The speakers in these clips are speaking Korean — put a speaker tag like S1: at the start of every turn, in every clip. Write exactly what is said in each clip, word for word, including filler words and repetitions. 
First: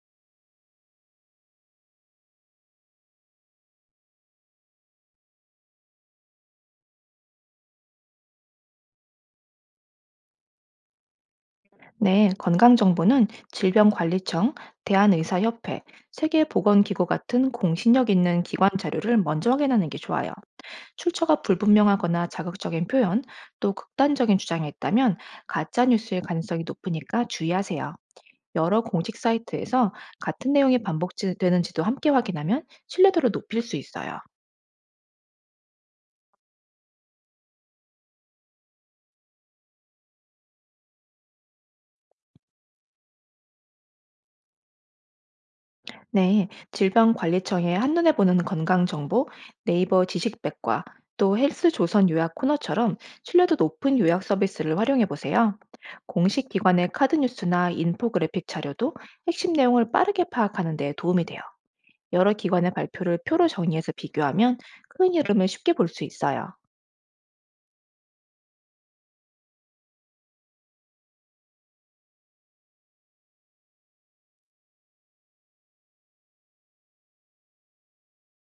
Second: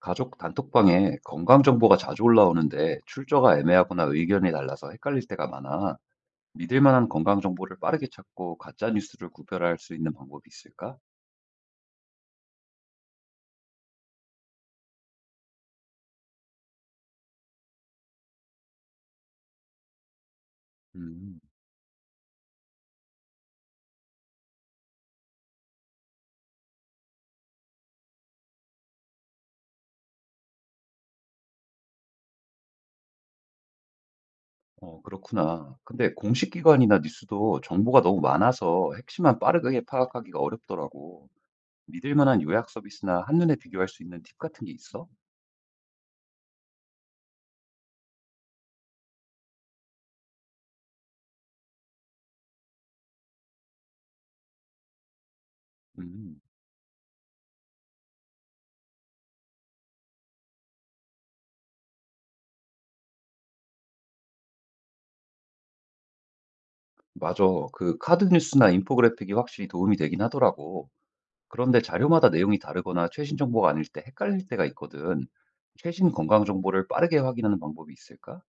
S1: 가족 단톡방에 건강 정보가 자주 올라오는데 출처가 애매하거나 의견이 달라서 헷갈릴 때가 많아. 믿을 만한 건강 정보를 빠르게 찾고 가짜 뉴스를 구별할 수 있는 방법이 있을까?
S2: 네, 건강정보는 질병관리청, 대한의사협회, 세계보건기구 같은 공신력 있는 기관 자료를 먼저 확인하는 게 좋아요.
S1: 음,
S2: 출처가 불분명하거나 자극적인 표현, 또 극단적인 주장이 있다면 가짜뉴스일 가능성이 높으니까 주의하세요. 여러 공식 사이트에서 같은 내용이 반복되는지도 함께 확인하면 신뢰도를 높일 수 있어요.
S1: 어, 그렇구나. 근데 공식 기관이나 뉴스도 정보가 너무 많아서 핵심만 빠르게 파악하기가 어렵더라고. 믿을 만한 요약 서비스나 한눈에 비교할 수 있는 팁 같은 게 있어?
S2: 네, 질병관리청의 한눈에 보는 건강정보, 네이버 지식백과 또 헬스조선 요약 코너처럼 신뢰도 높은 요약 서비스를 활용해 보세요.
S1: 음,
S2: 공식 기관의 카드 뉴스나 인포그래픽 자료도 핵심 내용을 빠르게 파악하는 데 도움이 돼요. 여러 기관의 발표를 표로 정리해서 비교하면 큰 흐름을 쉽게 볼 수 있어요.
S1: 맞아. 그 카드 뉴스나 인포그래픽이 확실히 도움이 되긴 하더라고. 그런데 자료마다 내용이 다르거나 최신 정보가 아닐 때 헷갈릴 때가 있거든. 최신 건강 정보를 빠르게 확인하는 방법이 있을까?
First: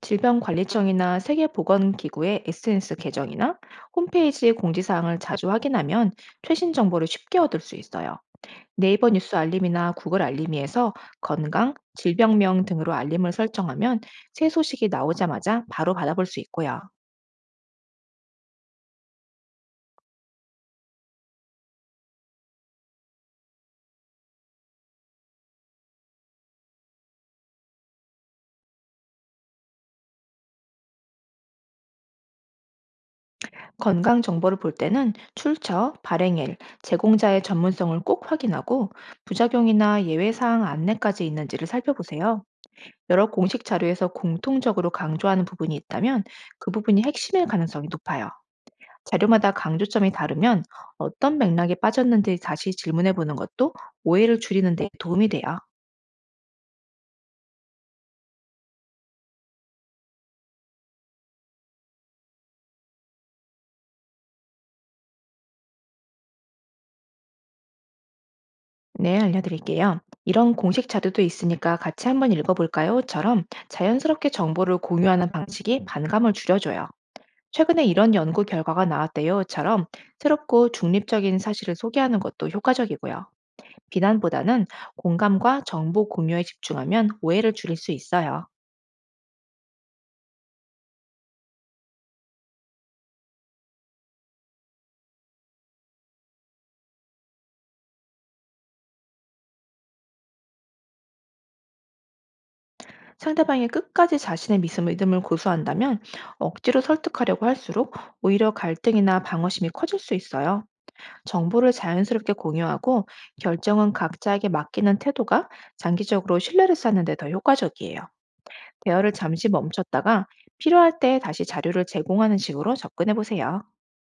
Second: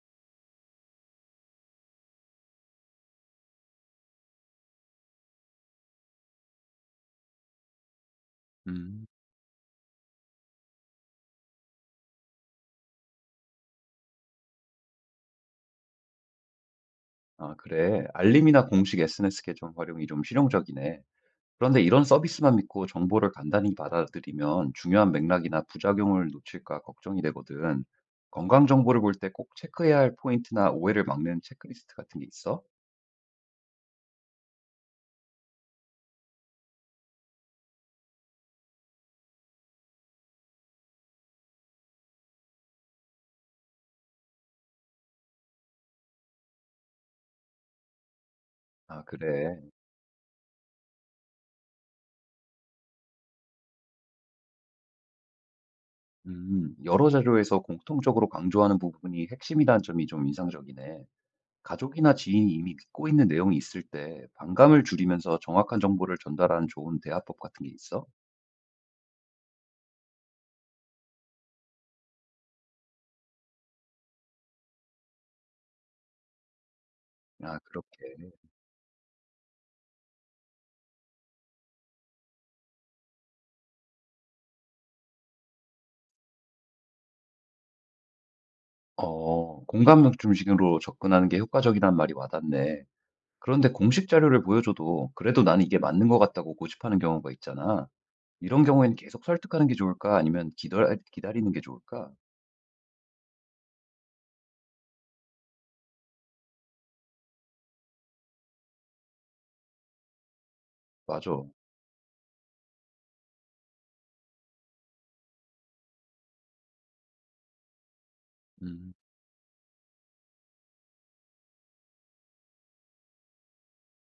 S2: 질병관리청이나 세계보건기구의 에스엔에스 계정이나 홈페이지 공지사항을 자주 확인하면 최신 정보를 쉽게 얻을 수 있어요.
S1: 음,
S2: 네이버 뉴스 알림이나 구글 알림이에서 건강, 질병명 등으로 알림을 설정하면 새 소식이 나오자마자 바로 받아볼 수 있고요.
S1: 아, 그래. 알림이나 공식 에스엔에스 계정 활용이 좀 실용적이네. 그런데 이런 서비스만 믿고 정보를 간단히 받아들이면 중요한 맥락이나 부작용을 놓칠까 걱정이 되거든. 건강 정보를 볼 때 꼭 체크해야 할 포인트나 오해를 막는 체크리스트 같은 게 있어?
S2: 건강 정보를 볼 때는 출처, 발행일, 제공자의 전문성을 꼭 확인하고 부작용이나 예외사항 안내까지 있는지를 살펴보세요. 여러 공식 자료에서 공통적으로 강조하는 부분이 있다면 그 부분이 핵심일 가능성이 높아요.
S1: 아,
S2: 자료마다
S1: 그래.
S2: 강조점이 다르면 어떤 맥락에 빠졌는지 다시 질문해 보는 것도 오해를 줄이는 데 도움이 돼요.
S1: 음, 여러 자료에서 공통적으로 강조하는 부분이 핵심이라는 점이 좀 인상적이네. 가족이나 지인이 이미 믿고 있는 내용이 있을 때 반감을 줄이면서 정확한 정보를 전달하는 좋은 대화법 같은 게 있어?
S2: 네, 알려드릴게요. "이런 공식 자료도 있으니까 같이 한번 읽어볼까요?"처럼 자연스럽게 정보를 공유하는 방식이 반감을 줄여줘요.
S1: 아,
S2: "최근에 이런
S1: 그렇게.
S2: 연구 결과가 나왔대요."처럼 새롭고 중립적인 사실을 소개하는 것도 효과적이고요. 비난보다는 공감과 정보 공유에 집중하면 오해를 줄일 수 있어요.
S1: 어, 공감 중심으로 접근하는 게 효과적이란 말이 와닿네. 그런데 공식 자료를 보여줘도 그래도 나는 이게 맞는 것 같다고 고집하는 경우가 있잖아. 이런 경우에는 계속 설득하는 게 좋을까? 아니면 기다, 기다리는 게 좋을까?
S2: 상대방이 끝까지 자신의 믿음- 믿음을 고수한다면 억지로 설득하려고 할수록 오히려 갈등이나 방어심이 커질 수 있어요.
S1: 맞아.
S2: 정보를 자연스럽게 공유하고 결정은 각자에게 맡기는 태도가 장기적으로 신뢰를 쌓는 데 더 효과적이에요.
S1: 음.
S2: 대화를 잠시 멈췄다가 필요할 때 다시 자료를 제공하는 식으로 접근해 보세요.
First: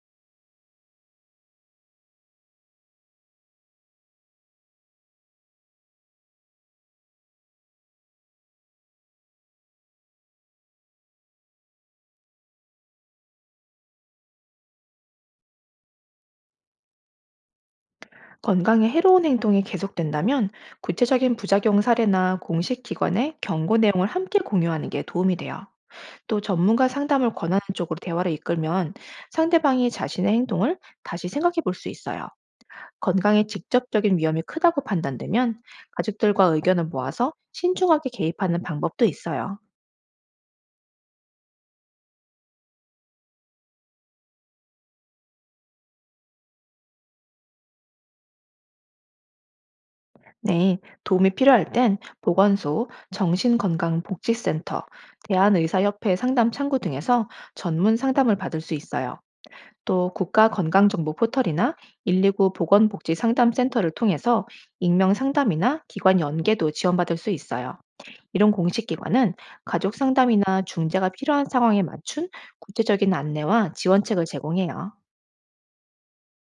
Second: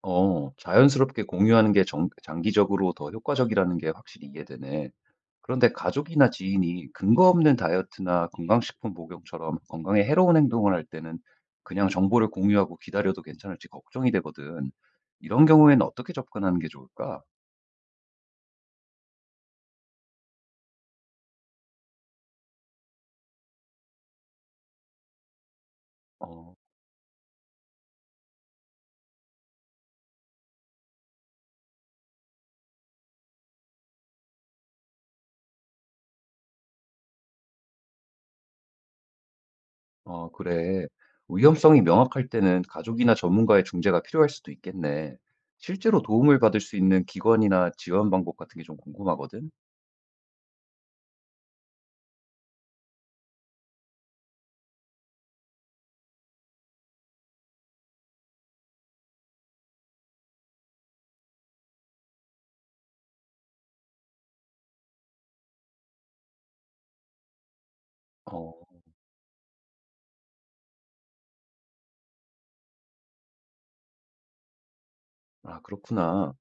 S1: 어, 자연스럽게 공유하는 게 정- 장기적으로 더 효과적이라는 게 확실히 이해되네. 그런데 가족이나 지인이 근거 없는 다이어트나 건강식품 복용처럼 건강에 해로운 행동을 할 때는 그냥 정보를 공유하고 기다려도 괜찮을지 걱정이 되거든. 이런 경우에는 어떻게 접근하는 게 좋을까?
S2: 건강에 해로운 행동이 계속된다면 구체적인 부작용 사례나 공식 기관의 경고 내용을 함께 공유하는 게 도움이 돼요. 또
S1: 어,
S2: 전문가 상담을 권하는 쪽으로 대화를 이끌면 상대방이 자신의 행동을 다시 생각해 볼 수 있어요. 건강에 직접적인 위험이 크다고 판단되면 가족들과 의견을 모아서 신중하게 개입하는 방법도 있어요.
S1: 어, 그래. 위험성이 명확할 때는 가족이나 전문가의 중재가 필요할 수도 있겠네. 실제로 도움을 받을 수 있는 기관이나 지원 방법 같은 게 좀 궁금하거든.
S2: 네, 도움이 필요할 땐 보건소, 정신건강복지센터, 대한의사협회 상담 창구 등에서 전문 상담을 받을 수 있어요. 또 국가건강정보 포털이나 일 이 구 보건복지 상담센터를 통해서 익명 상담이나 기관 연계도 지원받을 수 있어요. 이런
S1: 어,
S2: 공식 기관은 가족 상담이나 중재가 필요한 상황에 맞춘 구체적인 안내와 지원책을 제공해요.
S1: 아, 그렇구나.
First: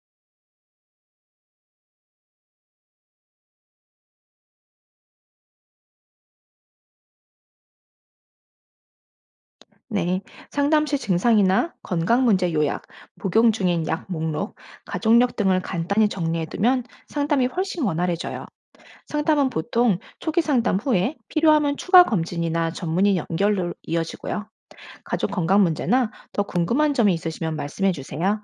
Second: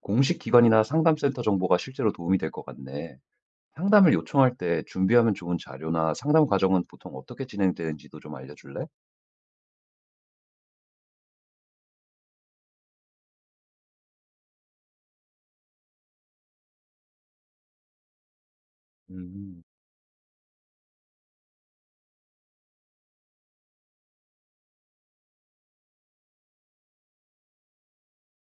S1: 공식 기관이나 상담센터 정보가 실제로 도움이 될 것 같네. 상담을 요청할 때 준비하면 좋은 자료나 상담 과정은 보통 어떻게 진행되는지도 좀 알려줄래?
S2: 네, 상담 시 증상이나 건강 문제 요약, 복용 중인 약 목록, 가족력 등을 간단히 정리해두면 상담이 훨씬 원활해져요. 상담은
S1: 음,
S2: 보통 초기 상담 후에 필요하면 추가 검진이나 전문의 연결로 이어지고요. 가족 건강 문제나 더 궁금한 점이 있으시면 말씀해 주세요.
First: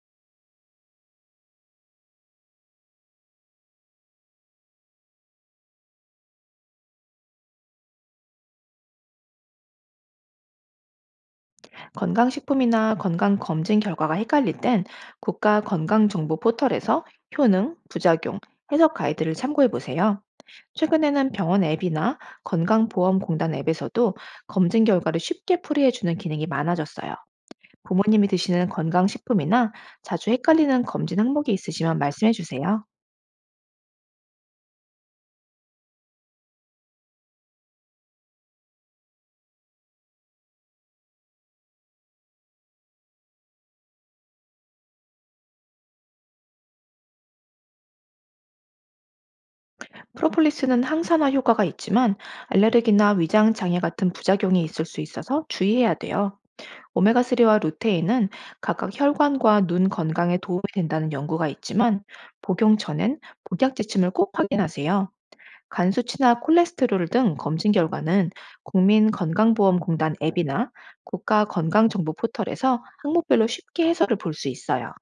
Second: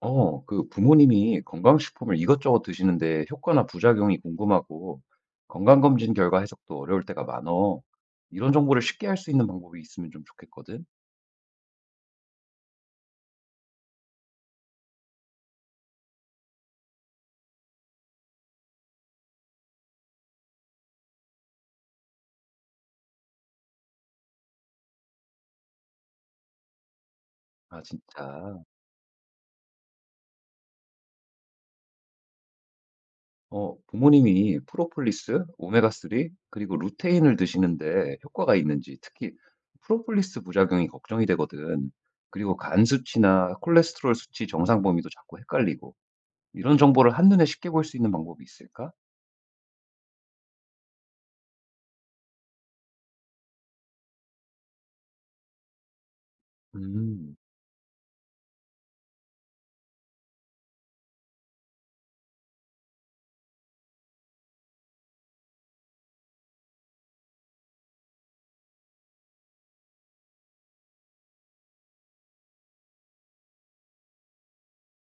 S1: 어, 그 부모님이 건강식품을 이것저것 드시는데 효과나 부작용이 궁금하고 건강검진 결과 해석도 어려울 때가 많어. 이런 정보를 쉽게 할 수 있는 방법이 있으면 좀 좋겠거든.
S2: 건강식품이나 건강검진 결과가 헷갈릴 땐 국가 건강정보 포털에서 효능, 부작용, 해석 가이드를 참고해 보세요. 최근에는 병원 앱이나 건강보험공단 앱에서도 검진 결과를 쉽게 풀이해주는 기능이 많아졌어요.
S1: 아,
S2: 부모님이
S1: 진짜.
S2: 드시는 건강식품이나 자주 헷갈리는 검진 항목이 있으시면 말씀해 주세요.
S1: 어, 부모님이 프로폴리스, 오메가삼, 그리고 루테인을 드시는데 효과가 있는지, 특히 프로폴리스 부작용이 걱정이 되거든. 그리고 간 수치나 콜레스테롤 수치 정상 범위도 자꾸 헷갈리고, 이런 정보를 한눈에 쉽게 볼 수 있는 방법이 있을까?
S2: 프로폴리스는 항산화 효과가 있지만 알레르기나 위장 장애 같은 부작용이 있을 수 있어서 주의해야 돼요.
S1: 음,
S2: 오메가삼과 루테인은 각각 혈관과 눈 건강에 도움이 된다는 연구가 있지만 복용 전엔 복약 지침을 꼭 확인하세요. 간 수치나 콜레스테롤 등 검진 결과는 국민건강보험공단 앱이나 국가건강정보 포털에서 항목별로 쉽게 해설을 볼 수 있어요.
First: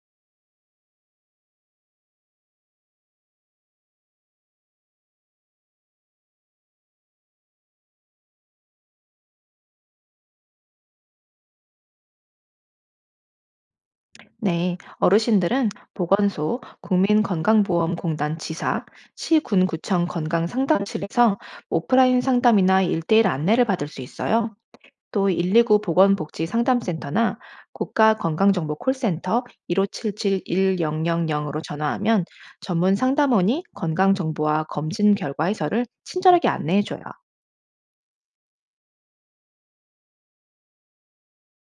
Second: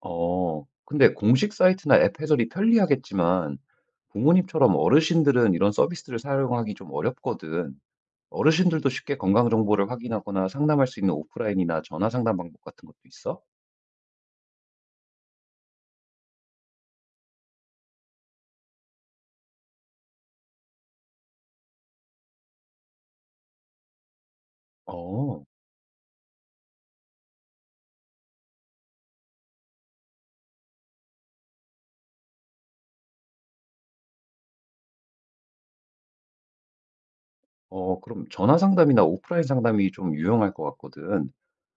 S1: 어, 근데 공식 사이트나 앱 해설이 편리하겠지만, 부모님처럼 어르신들은 이런 서비스를 사용하기 좀 어렵거든. 어르신들도 쉽게 건강 정보를 확인하거나 상담할 수 있는 오프라인이나 전화 상담 방법 같은 것도 있어?
S2: 네, 어르신들은 보건소, 국민건강보험공단 지사, 시군구청 건강상담실에서 오프라인 상담이나 일대일 안내를 받을 수 있어요. 또
S1: 어.
S2: 일이구 보건복지상담센터나 국가건강정보 콜센터 일오칠칠-천 번으로 전화하면 전문 상담원이 건강정보와 검진 결과 해설을 친절하게 안내해줘요.
S1: 어 그럼 전화 상담이나 오프라인 상담이 좀 유용할 것 같거든.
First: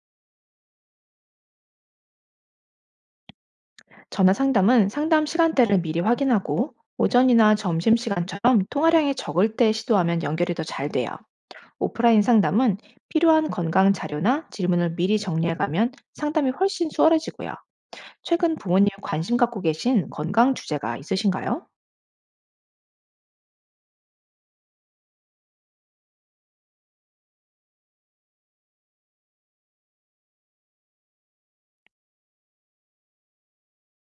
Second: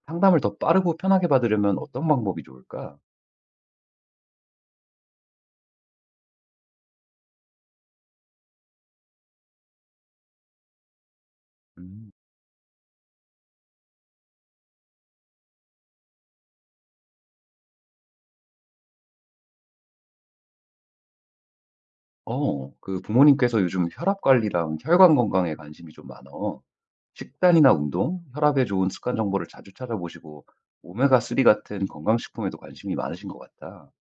S1: 상담을 더 빠르고 편하게 받으려면 어떤 방법이 좋을까?
S2: 전화 상담은 상담 시간대를 미리 확인하고 오전이나 점심시간처럼 통화량이 적을 때 시도하면 연결이 더 잘 돼요.
S1: 음.
S2: 오프라인 상담은 필요한 건강 자료나 질문을 미리 정리해가면 상담이 훨씬 수월해지고요. 최근 부모님 관심 갖고 계신 건강 주제가 있으신가요?
S1: 어, 그 부모님께서 요즘 혈압 관리랑 혈관 건강에 관심이 좀 많어. 식단이나 운동, 혈압에 좋은 습관 정보를 자주 찾아보시고 오메가삼 같은 건강식품에도 관심이 많으신 것 같다.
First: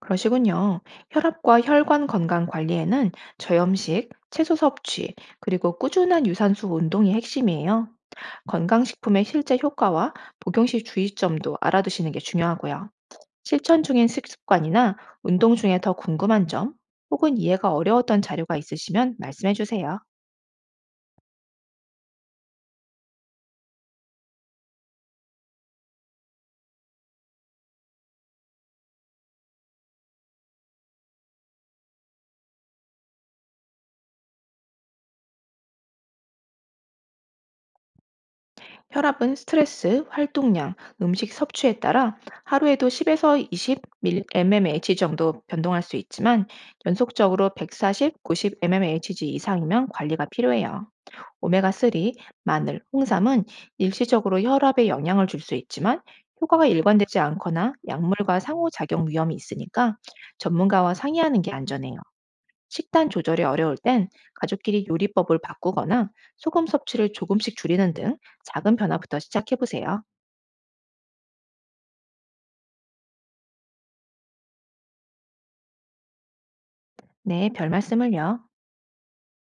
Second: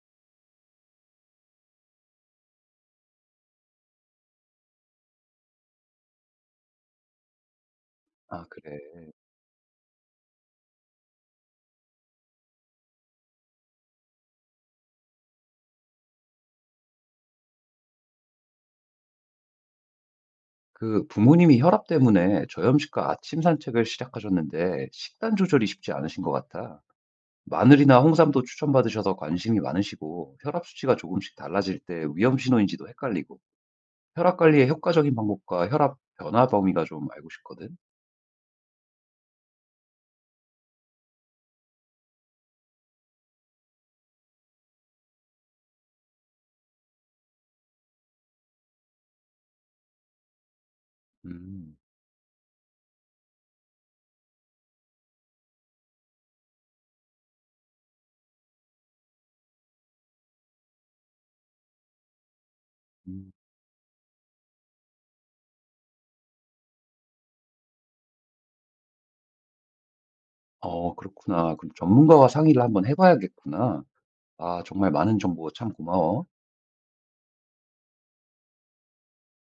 S2: 그러시군요. 혈압과 혈관 건강 관리에는 저염식, 채소 섭취, 그리고 꾸준한 유산소 운동이 핵심이에요.
S1: 아, 그래.
S2: 건강식품의 실제 효과와 복용 시 주의점도 알아두시는 게 중요하고요. 실천 중인 습관이나 운동 중에 더 궁금한 점 혹은 이해가 어려웠던 자료가 있으시면 말씀해 주세요.
S1: 그 부모님이 혈압 때문에 저염식과 아침 산책을 시작하셨는데 식단 조절이 쉽지 않으신 것 같아. 마늘이나 홍삼도 추천받으셔서 관심이 많으시고 혈압 수치가 조금씩 달라질 때 위험 신호인지도 헷갈리고 혈압 관리의 효과적인 방법과 혈압 변화 범위가 좀 알고 싶거든.
S2: 혈압은 스트레스, 활동량, 음식 섭취에 따라 하루에도 십에서 이십 밀리미터 에이치지 정도 변동할 수 있지만 연속적으로 백사십, 구십 밀리미터 에이치지 이상이면 관리가 필요해요.
S1: 음,
S2: 오메가삼, 마늘, 홍삼은 일시적으로 혈압에 영향을 줄 수 있지만 효과가 일관되지 않거나 약물과 상호작용 위험이 있으니까 전문가와 상의하는 게 안전해요. 식단
S1: 음.
S2: 조절이 어려울 땐 가족끼리 요리법을 바꾸거나 소금 섭취를 조금씩 줄이는 등 작은 변화부터 시작해 보세요.
S1: 어, 그렇구나. 그럼 전문가와 상의를 한번 해봐야겠구나. 아, 정말 많은 정보 참 고마워.
S2: 네, 별 말씀을요.